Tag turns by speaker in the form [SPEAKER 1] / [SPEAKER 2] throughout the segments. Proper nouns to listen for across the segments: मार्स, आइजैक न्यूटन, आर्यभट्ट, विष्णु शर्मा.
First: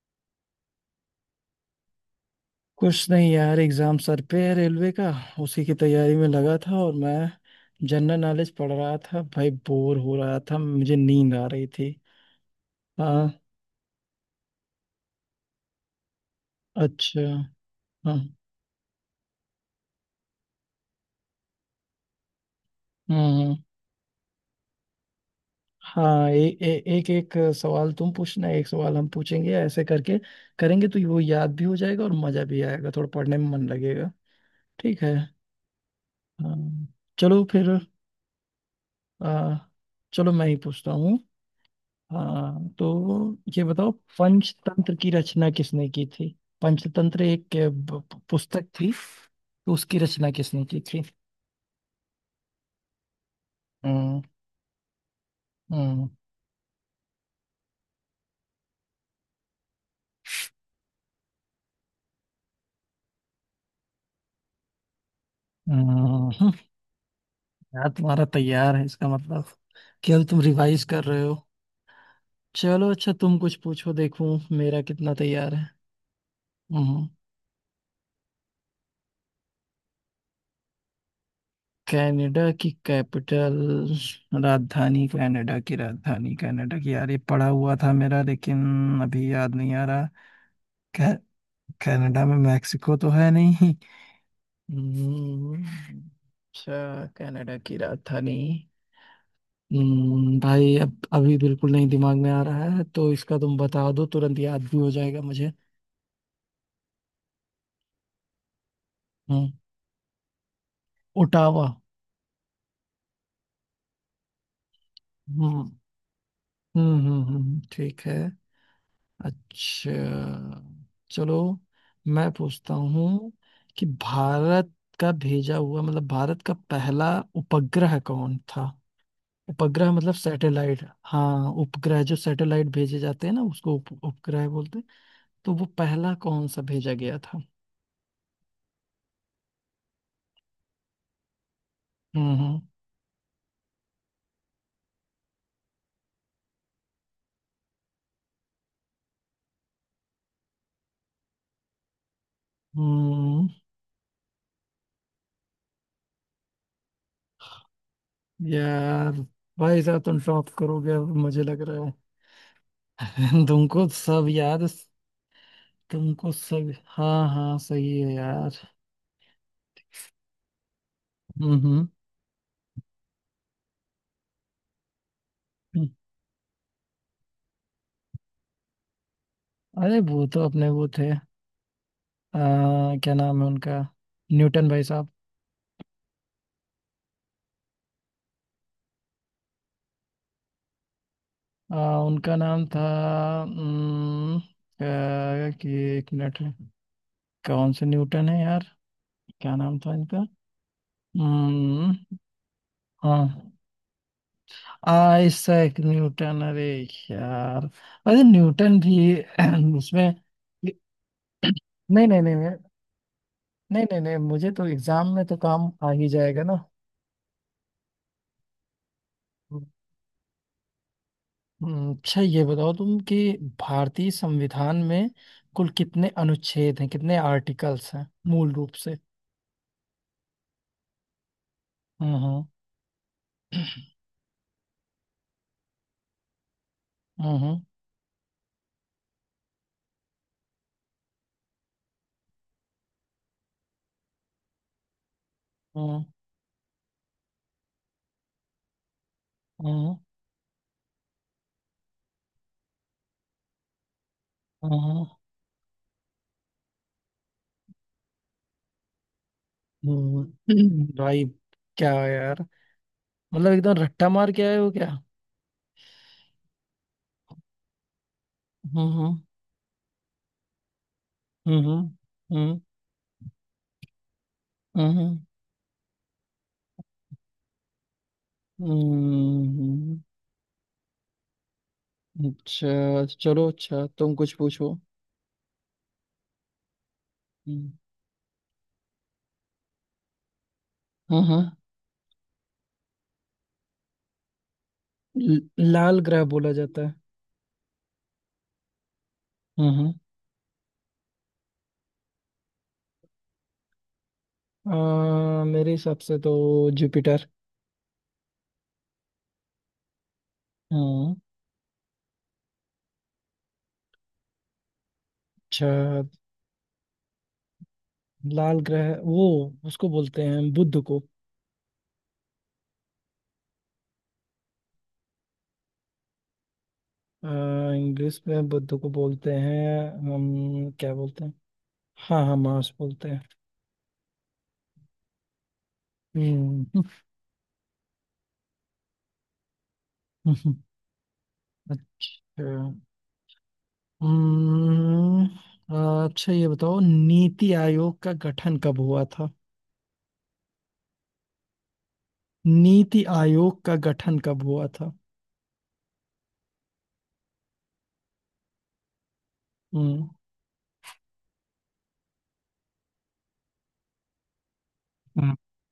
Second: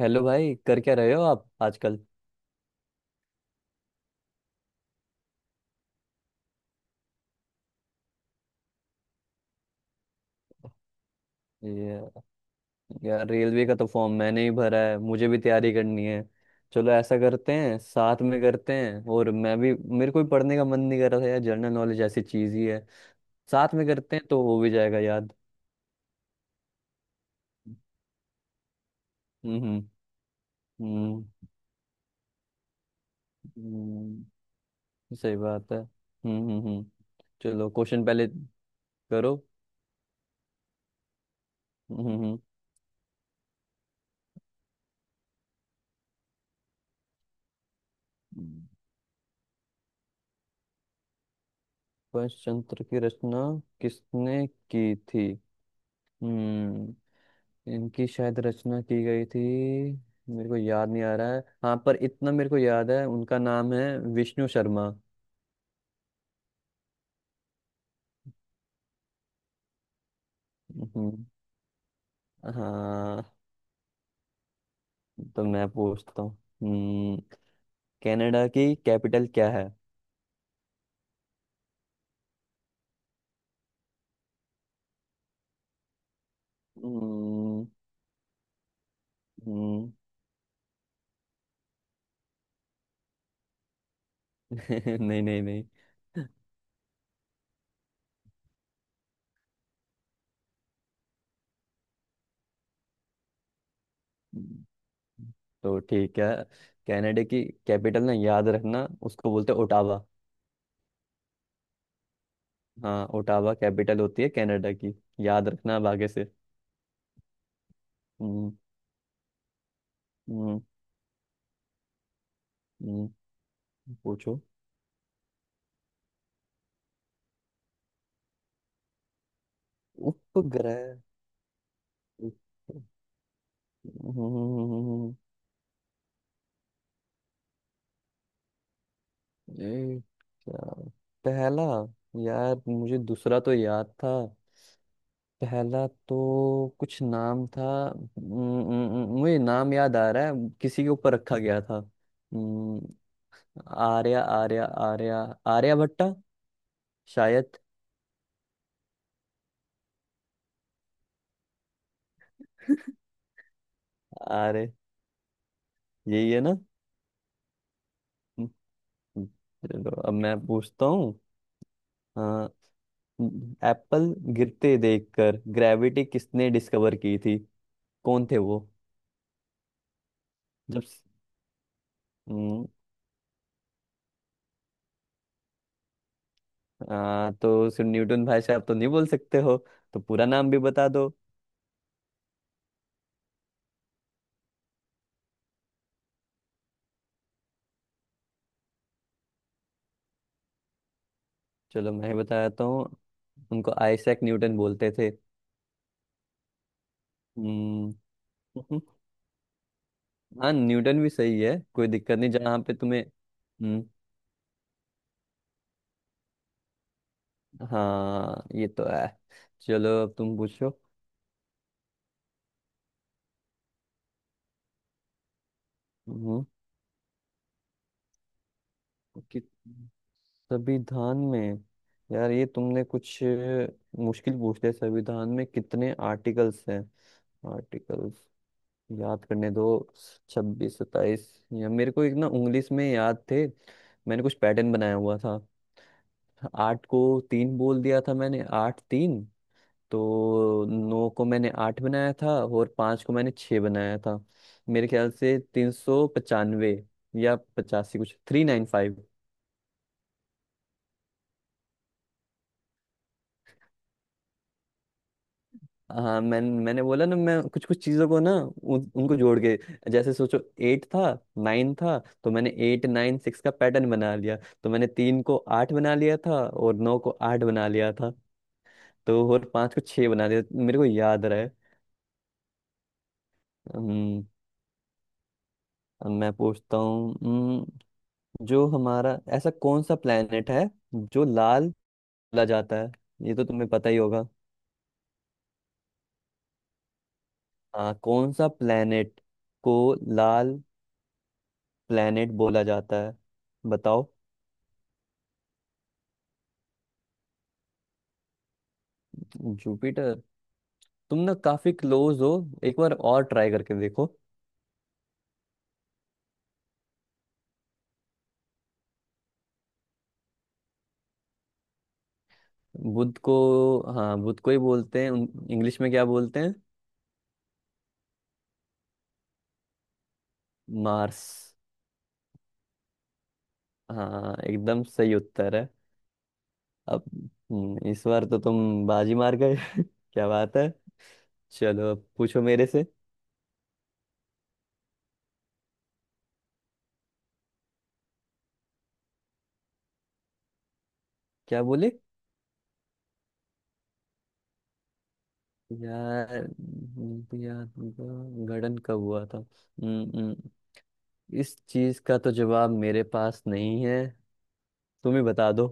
[SPEAKER 1] Hello भाई। कर क्या रहे हो आप आजकल?
[SPEAKER 2] कुछ नहीं यार, एग्जाम सर पे है रेलवे का। उसी की तैयारी में लगा था, और मैं जनरल नॉलेज पढ़ रहा था भाई, बोर हो रहा था, मुझे नींद आ रही थी।
[SPEAKER 1] ये। यार,
[SPEAKER 2] हाँ।
[SPEAKER 1] रेलवे का तो फॉर्म मैंने ही भरा है। मुझे भी तैयारी करनी है। चलो, ऐसा
[SPEAKER 2] अच्छा।
[SPEAKER 1] करते हैं,
[SPEAKER 2] हाँ।
[SPEAKER 1] साथ में करते हैं। और मैं भी, मेरे को भी पढ़ने का मन नहीं कर रहा था यार, जनरल नॉलेज ऐसी चीज ही है।
[SPEAKER 2] हम्म।
[SPEAKER 1] साथ में करते हैं तो हो भी जाएगा याद।
[SPEAKER 2] हाँ, ए, ए, एक एक सवाल तुम पूछना, एक सवाल हम पूछेंगे,
[SPEAKER 1] हम्म।
[SPEAKER 2] ऐसे
[SPEAKER 1] हम्म।
[SPEAKER 2] करके करेंगे तो वो
[SPEAKER 1] हम्म।
[SPEAKER 2] याद भी हो जाएगा और मजा भी आएगा, थोड़ा पढ़ने में मन लगेगा।
[SPEAKER 1] हम्म।
[SPEAKER 2] ठीक है।
[SPEAKER 1] सही बात है। हम्म। हम्म। हम्म।
[SPEAKER 2] हाँ चलो फिर।
[SPEAKER 1] चलो, क्वेश्चन पहले करो।
[SPEAKER 2] आ, चलो मैं ही पूछता हूँ।
[SPEAKER 1] हम्म। हम्म।
[SPEAKER 2] हाँ तो ये बताओ, पंचतंत्र की रचना किसने की थी? पंचतंत्र एक पुस्तक थी, तो उसकी रचना किसने की थी?
[SPEAKER 1] पंचतंत्र की रचना
[SPEAKER 2] हम्म।
[SPEAKER 1] किसने की थी?
[SPEAKER 2] हम्म।
[SPEAKER 1] हम्म। इनकी शायद रचना की गई थी। मेरे को याद नहीं आ रहा है। हाँ, पर इतना मेरे को याद है, उनका नाम है विष्णु शर्मा।
[SPEAKER 2] हम्म, यार तुम्हारा तैयार है इसका मतलब, केवल तुम रिवाइज कर रहे
[SPEAKER 1] हम्म।
[SPEAKER 2] हो। चलो अच्छा,
[SPEAKER 1] हाँ।
[SPEAKER 2] तुम कुछ पूछो, देखूं मेरा कितना
[SPEAKER 1] तो
[SPEAKER 2] तैयार है।
[SPEAKER 1] मैं पूछता हूँ।
[SPEAKER 2] हम्म।
[SPEAKER 1] हम्म। कनाडा की कैपिटल क्या है?
[SPEAKER 2] कनाडा की कैपिटल? राजधानी कनाडा की, राजधानी कनाडा की, यार ये पढ़ा
[SPEAKER 1] हम्म।
[SPEAKER 2] हुआ था मेरा, लेकिन अभी याद नहीं आ
[SPEAKER 1] हम्म।
[SPEAKER 2] रहा। कनाडा में मैक्सिको तो है नहीं।
[SPEAKER 1] नहीं, नहीं,
[SPEAKER 2] हम्म,
[SPEAKER 1] नहीं।
[SPEAKER 2] अच्छा, कनाडा की राजधानी। भाई अब अभी बिल्कुल नहीं दिमाग में आ रहा है, तो इसका तुम बता दो, तुरंत याद
[SPEAKER 1] हम्म।
[SPEAKER 2] भी हो जाएगा मुझे।
[SPEAKER 1] तो ठीक है। कनाडा की कैपिटल, ना, याद रखना, उसको
[SPEAKER 2] हम्म।
[SPEAKER 1] बोलते हैं ओटावा।
[SPEAKER 2] ओटावा।
[SPEAKER 1] हाँ, ओटावा कैपिटल होती है कनाडा की।
[SPEAKER 2] हम्म
[SPEAKER 1] याद
[SPEAKER 2] हम्म
[SPEAKER 1] रखना अब आगे से।
[SPEAKER 2] हम्म। ठीक है।
[SPEAKER 1] हम्म।
[SPEAKER 2] अच्छा।
[SPEAKER 1] हम्म।
[SPEAKER 2] चलो मैं पूछता
[SPEAKER 1] हम्म।
[SPEAKER 2] हूँ कि
[SPEAKER 1] पूछो।
[SPEAKER 2] भारत का भेजा हुआ, मतलब भारत का पहला उपग्रह कौन था? उपग्रह मतलब
[SPEAKER 1] उपग्रह।
[SPEAKER 2] सैटेलाइट। हाँ उपग्रह, जो सैटेलाइट भेजे जाते हैं ना, उसको उपग्रह बोलते हैं।
[SPEAKER 1] हम्म।
[SPEAKER 2] तो वो पहला कौन सा भेजा गया था?
[SPEAKER 1] ये क्या? पहला?
[SPEAKER 2] हम्म। हम्म।
[SPEAKER 1] यार, मुझे दूसरा तो याद था, पहला तो कुछ नाम था। हम्म। हम्म। मुझे नाम याद आ रहा है। किसी के ऊपर रखा गया था। हम्म।
[SPEAKER 2] हम्म,
[SPEAKER 1] आर्या आर्या आर्या आर्यभट्टा शायद।
[SPEAKER 2] यार भाई साहब, तुम टॉप करोगे अब मुझे लग रहा है। तुमको सब याद,
[SPEAKER 1] आर्य, यही
[SPEAKER 2] तुमको
[SPEAKER 1] है ना?
[SPEAKER 2] सब, हाँ हाँ सही है
[SPEAKER 1] हम्म।
[SPEAKER 2] यार।
[SPEAKER 1] चलो, अब मैं पूछता हूँ।
[SPEAKER 2] हम्म। हम्म।
[SPEAKER 1] हाँ। एप्पल गिरते देखकर
[SPEAKER 2] हम्म।
[SPEAKER 1] ग्रेविटी किसने डिस्कवर की थी? कौन थे वो?
[SPEAKER 2] अरे वो तो अपने
[SPEAKER 1] जब।
[SPEAKER 2] वो थे,
[SPEAKER 1] हम्म।
[SPEAKER 2] क्या नाम है उनका, न्यूटन भाई साहब।
[SPEAKER 1] तो सिर्फ न्यूटन भाई साहब तो नहीं बोल सकते हो। तो पूरा नाम भी बता दो।
[SPEAKER 2] उनका नाम था, कि, एक मिनट, कौन से न्यूटन है यार? क्या नाम था इनका?
[SPEAKER 1] चलो, मैं
[SPEAKER 2] हम्म।
[SPEAKER 1] बताता हूँ।
[SPEAKER 2] हाँ।
[SPEAKER 1] उनको आइजैक न्यूटन बोलते थे।
[SPEAKER 2] आइजैक न्यूटन? अरे यार,
[SPEAKER 1] हम्म।
[SPEAKER 2] अरे न्यूटन भी उसमें,
[SPEAKER 1] हाँ, न्यूटन भी सही है, कोई
[SPEAKER 2] नहीं
[SPEAKER 1] दिक्कत
[SPEAKER 2] नहीं
[SPEAKER 1] नहीं
[SPEAKER 2] नहीं नहीं,
[SPEAKER 1] जहाँ पे तुम्हें। हम्म।
[SPEAKER 2] नहीं नहीं नहीं, मुझे तो एग्जाम में तो काम आ ही जाएगा ना।
[SPEAKER 1] हाँ, ये तो है। चलो, अब तुम पूछो।
[SPEAKER 2] अच्छा ये बताओ तुम कि भारतीय संविधान में कुल कितने
[SPEAKER 1] हम्म।
[SPEAKER 2] अनुच्छेद हैं, कितने आर्टिकल्स हैं मूल रूप से?
[SPEAKER 1] कि संविधान में। यार,
[SPEAKER 2] हम्म।
[SPEAKER 1] ये तुमने कुछ मुश्किल पूछ लिया। संविधान में कितने आर्टिकल्स हैं?
[SPEAKER 2] हम्म। हम्म।
[SPEAKER 1] आर्टिकल्स। याद करने दो। 26, 27। या मेरे को, एक ना, इंग्लिश में याद थे। मैंने कुछ पैटर्न बनाया हुआ था।
[SPEAKER 2] हम्म।
[SPEAKER 1] आठ को तीन बोल दिया था मैंने, आठ तीन।
[SPEAKER 2] हम्म,
[SPEAKER 1] तो नौ को मैंने आठ बनाया था, और पाँच को मैंने छः बनाया था। मेरे
[SPEAKER 2] हम्म,
[SPEAKER 1] ख्याल से 395 या 85 कुछ, 395।
[SPEAKER 2] हम्म, भाई क्या यार, मतलब एकदम रट्टा मार के आए हो क्या?
[SPEAKER 1] हाँ, मैंने बोला ना, मैं कुछ कुछ चीजों को ना, उन,
[SPEAKER 2] हम्म।
[SPEAKER 1] उनको जोड़ के, जैसे सोचो। एट था, नाइन
[SPEAKER 2] हम्म।
[SPEAKER 1] था। तो मैंने
[SPEAKER 2] हम्म।
[SPEAKER 1] एट नाइन सिक्स का पैटर्न बना लिया। तो मैंने
[SPEAKER 2] हम्म।
[SPEAKER 1] तीन को आठ बना लिया था और नौ को आठ बना लिया था। तो और
[SPEAKER 2] हम्म।
[SPEAKER 1] पांच को छह बना लिया, मेरे को याद रहा है।
[SPEAKER 2] अच्छा चलो, अच्छा तुम
[SPEAKER 1] हम्म।
[SPEAKER 2] कुछ पूछो।
[SPEAKER 1] अब मैं पूछता हूँ।
[SPEAKER 2] हम्म।
[SPEAKER 1] हम्म। जो हमारा, ऐसा कौन सा प्लेनेट है जो
[SPEAKER 2] हाँ।
[SPEAKER 1] लाल बोला जाता है? ये तो तुम्हें पता ही होगा।
[SPEAKER 2] लाल ग्रह बोला जाता है।
[SPEAKER 1] हाँ, कौन सा प्लेनेट को
[SPEAKER 2] हम्म।
[SPEAKER 1] लाल प्लेनेट बोला जाता है? बताओ।
[SPEAKER 2] मेरे हिसाब से तो जुपिटर।
[SPEAKER 1] जुपिटर?
[SPEAKER 2] हम्म।
[SPEAKER 1] तुम ना काफी क्लोज हो। एक बार और ट्राई करके देखो।
[SPEAKER 2] अच्छा, लाल ग्रह वो, उसको बोलते हैं बुध को।
[SPEAKER 1] बुध को? हाँ, बुध को ही बोलते हैं। इंग्लिश में क्या बोलते हैं?
[SPEAKER 2] आ, इंग्लिश में बुध को बोलते हैं, हम क्या
[SPEAKER 1] मार्स।
[SPEAKER 2] बोलते हैं? हाँ हाँ मार्स बोलते हैं।
[SPEAKER 1] हाँ, एकदम सही उत्तर है।
[SPEAKER 2] हम्म।
[SPEAKER 1] अब। हम्म। इस बार तो तुम बाजी मार गए। क्या बात है। चलो, अब पूछो
[SPEAKER 2] अच्छा।
[SPEAKER 1] मेरे से।
[SPEAKER 2] हम्म, अच्छा ये बताओ, नीति आयोग का गठन कब हुआ था?
[SPEAKER 1] क्या बोले?
[SPEAKER 2] नीति आयोग का गठन कब हुआ था?
[SPEAKER 1] यार। हम्म। यार, उनका गठन कब हुआ था।
[SPEAKER 2] हम्म।
[SPEAKER 1] हम्म। हम्म। इस चीज का तो जवाब मेरे पास नहीं है। तुम ही
[SPEAKER 2] हम्म,
[SPEAKER 1] बता दो।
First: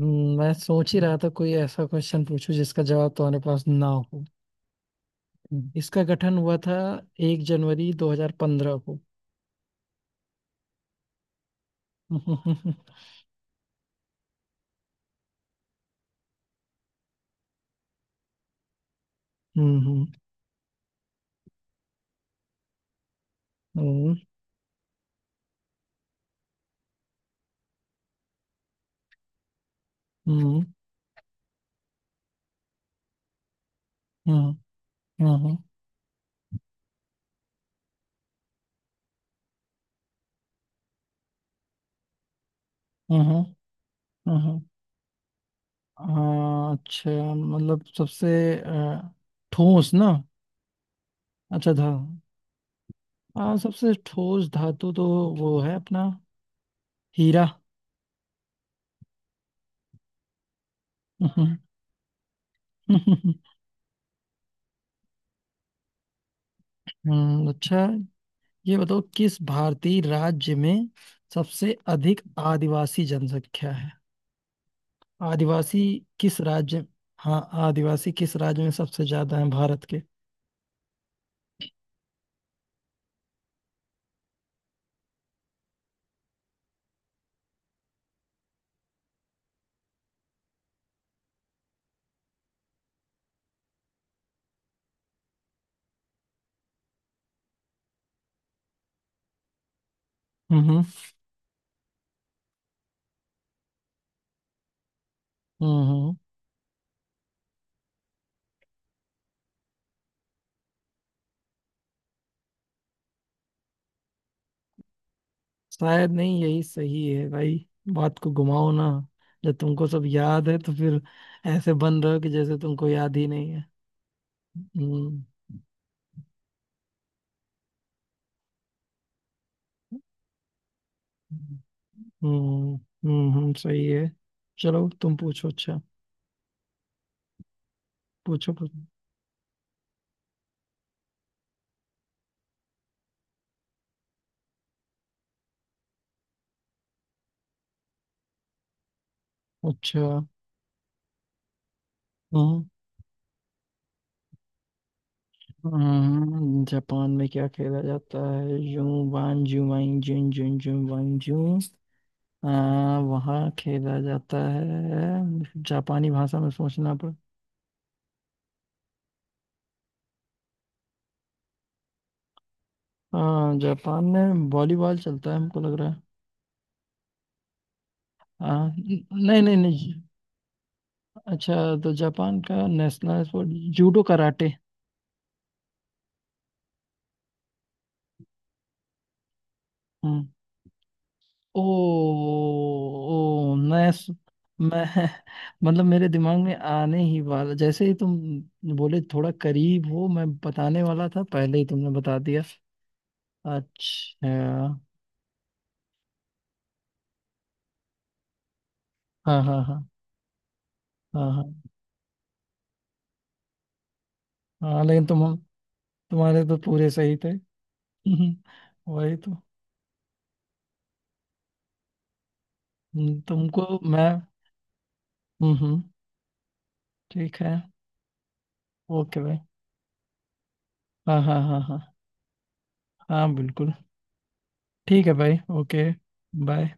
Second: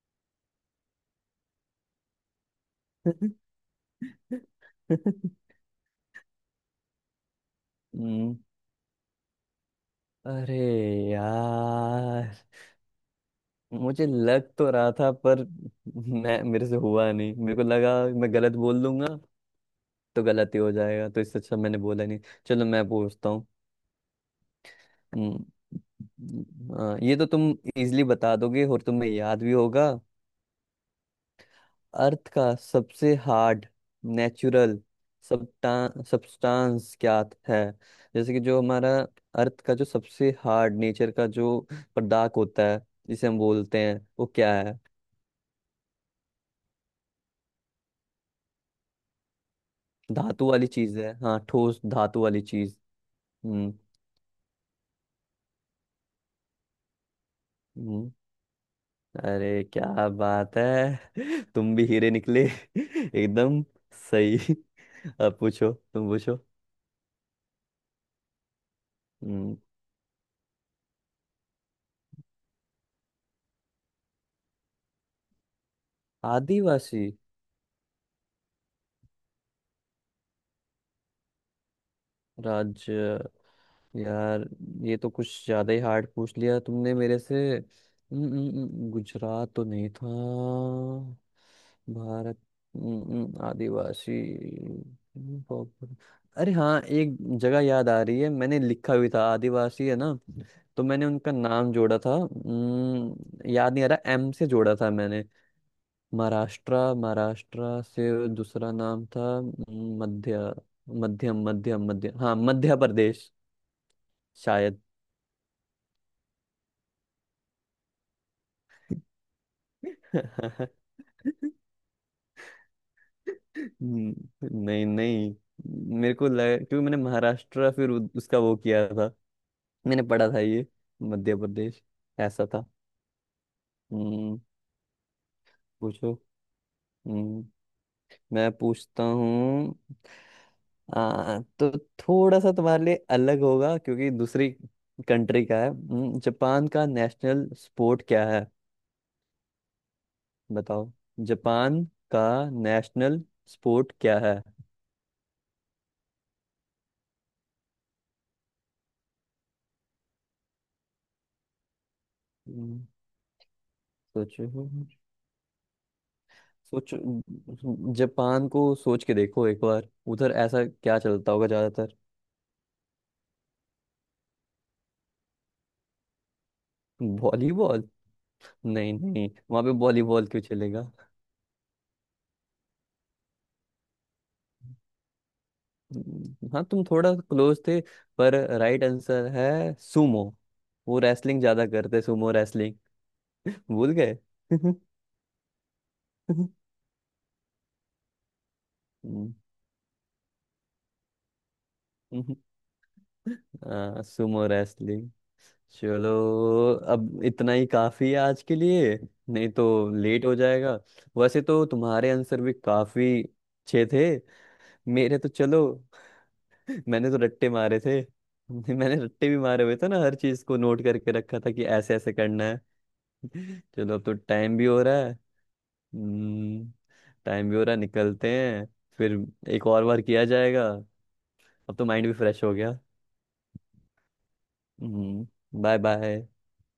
[SPEAKER 2] मैं सोच ही रहा था, कोई ऐसा क्वेश्चन पूछूं जिसका जवाब तुम्हारे पास ना हो।
[SPEAKER 1] हम्म।
[SPEAKER 2] हम्म। इसका गठन हुआ था एक जनवरी 2015 को।
[SPEAKER 1] अरे यार,
[SPEAKER 2] हम्म।
[SPEAKER 1] मुझे लग तो रहा था, पर मैं, मेरे से हुआ नहीं, मेरे को लगा मैं गलत बोल दूंगा।
[SPEAKER 2] हम्म।
[SPEAKER 1] तो गलत ही हो जाएगा, तो इससे अच्छा मैंने बोला नहीं। चलो, मैं पूछता हूँ।
[SPEAKER 2] हम्म।
[SPEAKER 1] हम्म। हाँ, ये तो तुम इजीली बता दोगे, और तुम्हें याद भी होगा।
[SPEAKER 2] हम्म।
[SPEAKER 1] अर्थ का सबसे hard
[SPEAKER 2] hmm.
[SPEAKER 1] Natural
[SPEAKER 2] hmm.
[SPEAKER 1] Substance क्या है? जैसे कि जो हमारा अर्थ का जो सबसे हार्ड नेचर का जो पदार्थ होता है, जिसे
[SPEAKER 2] हम्म,
[SPEAKER 1] हम बोलते हैं, वो क्या
[SPEAKER 2] हम्म,
[SPEAKER 1] है?
[SPEAKER 2] हाँ, अच्छा, मतलब सबसे अ, ठोस ना?
[SPEAKER 1] धातु वाली चीज है। हाँ,
[SPEAKER 2] अच्छा
[SPEAKER 1] ठोस
[SPEAKER 2] था।
[SPEAKER 1] धातु वाली चीज।
[SPEAKER 2] हाँ,
[SPEAKER 1] हम्म।
[SPEAKER 2] सबसे ठोस धातु तो वो है अपना हीरा।
[SPEAKER 1] हम्म। अरे क्या बात है! तुम भी हीरे निकले।
[SPEAKER 2] हम्म।
[SPEAKER 1] एकदम सही। अब पूछो, तुम पूछो।
[SPEAKER 2] अच्छा ये बताओ, किस
[SPEAKER 1] हम्म।
[SPEAKER 2] भारतीय राज्य में सबसे अधिक आदिवासी जनसंख्या है? आदिवासी, किस राज्य?
[SPEAKER 1] आदिवासी,
[SPEAKER 2] हाँ, आदिवासी किस राज्य में सबसे ज्यादा है भारत के?
[SPEAKER 1] राज्य। यार, ये तो कुछ ज्यादा ही हार्ड पूछ लिया तुमने मेरे से। हम्म। हम्म। हम्म। गुजरात तो नहीं था। भारत। हम्म। हम्म। आदिवासी। हम्म। अरे हाँ, एक जगह याद आ रही है, मैंने लिखा भी था, आदिवासी है ना।
[SPEAKER 2] हम्म।
[SPEAKER 1] तो मैंने उनका नाम जोड़ा था। हम्म। याद नहीं आ रहा, एम से जोड़ा था मैंने।
[SPEAKER 2] हम्म।
[SPEAKER 1] महाराष्ट्र महाराष्ट्र से। दूसरा नाम था। मध्य, मध्यम, मध्यम, मध्य। हाँ, मध्य प्रदेश शायद।
[SPEAKER 2] शायद नहीं, यही सही है भाई। बात को घुमाओ ना, जब तुमको सब याद है
[SPEAKER 1] हम्म।
[SPEAKER 2] तो फिर ऐसे बन रहे हो कि जैसे तुमको याद ही नहीं है।
[SPEAKER 1] नहीं, नहीं, मेरे को लगा क्योंकि मैंने महाराष्ट्र, फिर उसका वो किया था। मैंने पढ़ा था ये। मध्य
[SPEAKER 2] हम्म।
[SPEAKER 1] प्रदेश, ऐसा था।
[SPEAKER 2] हम्म। हम्म, सही है।
[SPEAKER 1] हम्म।
[SPEAKER 2] चलो तुम पूछो, अच्छा।
[SPEAKER 1] पूछो। हम्म। मैं
[SPEAKER 2] पूछो पूछो,
[SPEAKER 1] पूछता हूँ। हाँ तो थोड़ा सा तुम्हारे लिए अलग होगा क्योंकि दूसरी कंट्री का है। हम्म। जापान का नेशनल स्पोर्ट क्या है?
[SPEAKER 2] अच्छा।
[SPEAKER 1] बताओ। जापान का
[SPEAKER 2] हम्म
[SPEAKER 1] नेशनल स्पोर्ट क्या है?
[SPEAKER 2] जापान में क्या खेला जाता है? जू वान जू वाइन जून जून जू वाइन जू, आ,
[SPEAKER 1] हम्म।
[SPEAKER 2] वहाँ खेला जाता
[SPEAKER 1] सोचो,
[SPEAKER 2] है? जापानी भाषा में सोचना
[SPEAKER 1] सोचो।
[SPEAKER 2] पड़।
[SPEAKER 1] जापान को सोच के देखो एक बार। उधर ऐसा क्या चलता होगा ज्यादातर?
[SPEAKER 2] हाँ, जापान में वॉलीबॉल चलता है हमको लग रहा है।
[SPEAKER 1] वॉलीबॉल?
[SPEAKER 2] हाँ,
[SPEAKER 1] नहीं, नहीं,
[SPEAKER 2] नहीं नहीं
[SPEAKER 1] वहां पे
[SPEAKER 2] नहीं।
[SPEAKER 1] वॉलीबॉल क्यों चलेगा?
[SPEAKER 2] अच्छा, तो जापान का नेशनल स्पोर्ट जूडो, कराटे?
[SPEAKER 1] हम्म। हाँ, तुम थोड़ा क्लोज थे। पर राइट आंसर है, सुमो।
[SPEAKER 2] हम्म।
[SPEAKER 1] वो रेसलिंग
[SPEAKER 2] ओ।
[SPEAKER 1] ज्यादा करते, सुमो रेसलिंग।
[SPEAKER 2] ओ मैं
[SPEAKER 1] भूल गए।
[SPEAKER 2] मैं मतलब मेरे दिमाग में आने ही वाला, जैसे ही तुम बोले थोड़ा करीब हो, मैं बताने वाला था, पहले ही तुमने बता दिया।
[SPEAKER 1] सुमो
[SPEAKER 2] अच्छा।
[SPEAKER 1] रेसलिंग। चलो, अब इतना ही काफी है आज के लिए।
[SPEAKER 2] हाँ
[SPEAKER 1] नहीं
[SPEAKER 2] हाँ
[SPEAKER 1] तो
[SPEAKER 2] हाँ।
[SPEAKER 1] लेट हो जाएगा। वैसे
[SPEAKER 2] हाँ
[SPEAKER 1] तो तुम्हारे आंसर भी काफी अच्छे थे।
[SPEAKER 2] हाँ हाँ लेकिन
[SPEAKER 1] मेरे तो,
[SPEAKER 2] तुम,
[SPEAKER 1] चलो।
[SPEAKER 2] तुम्हारे तो पूरे
[SPEAKER 1] मैंने
[SPEAKER 2] सही
[SPEAKER 1] तो
[SPEAKER 2] थे।
[SPEAKER 1] रट्टे मारे थे।
[SPEAKER 2] हम्म,
[SPEAKER 1] मैंने
[SPEAKER 2] वही
[SPEAKER 1] रट्टे
[SPEAKER 2] तो।
[SPEAKER 1] भी मारे हुए थे ना, हर चीज को नोट करके रखा था कि ऐसे ऐसे करना है।
[SPEAKER 2] तुमको
[SPEAKER 1] चलो, अब
[SPEAKER 2] मैं।
[SPEAKER 1] तो टाइम भी हो रहा है।
[SPEAKER 2] हम्म।
[SPEAKER 1] हम्म।
[SPEAKER 2] ठीक
[SPEAKER 1] टाइम
[SPEAKER 2] है।
[SPEAKER 1] भी हो रहा है, निकलते हैं फिर।
[SPEAKER 2] ओके भाई।
[SPEAKER 1] एक और बार किया जाएगा।
[SPEAKER 2] हाँ हाँ हाँ
[SPEAKER 1] अब तो
[SPEAKER 2] हाँ।
[SPEAKER 1] माइंड भी फ्रेश हो गया।
[SPEAKER 2] हाँ बिल्कुल। ठीक है
[SPEAKER 1] हम्म।
[SPEAKER 2] भाई,
[SPEAKER 1] बाय,
[SPEAKER 2] ओके।
[SPEAKER 1] बाय।
[SPEAKER 2] बाय।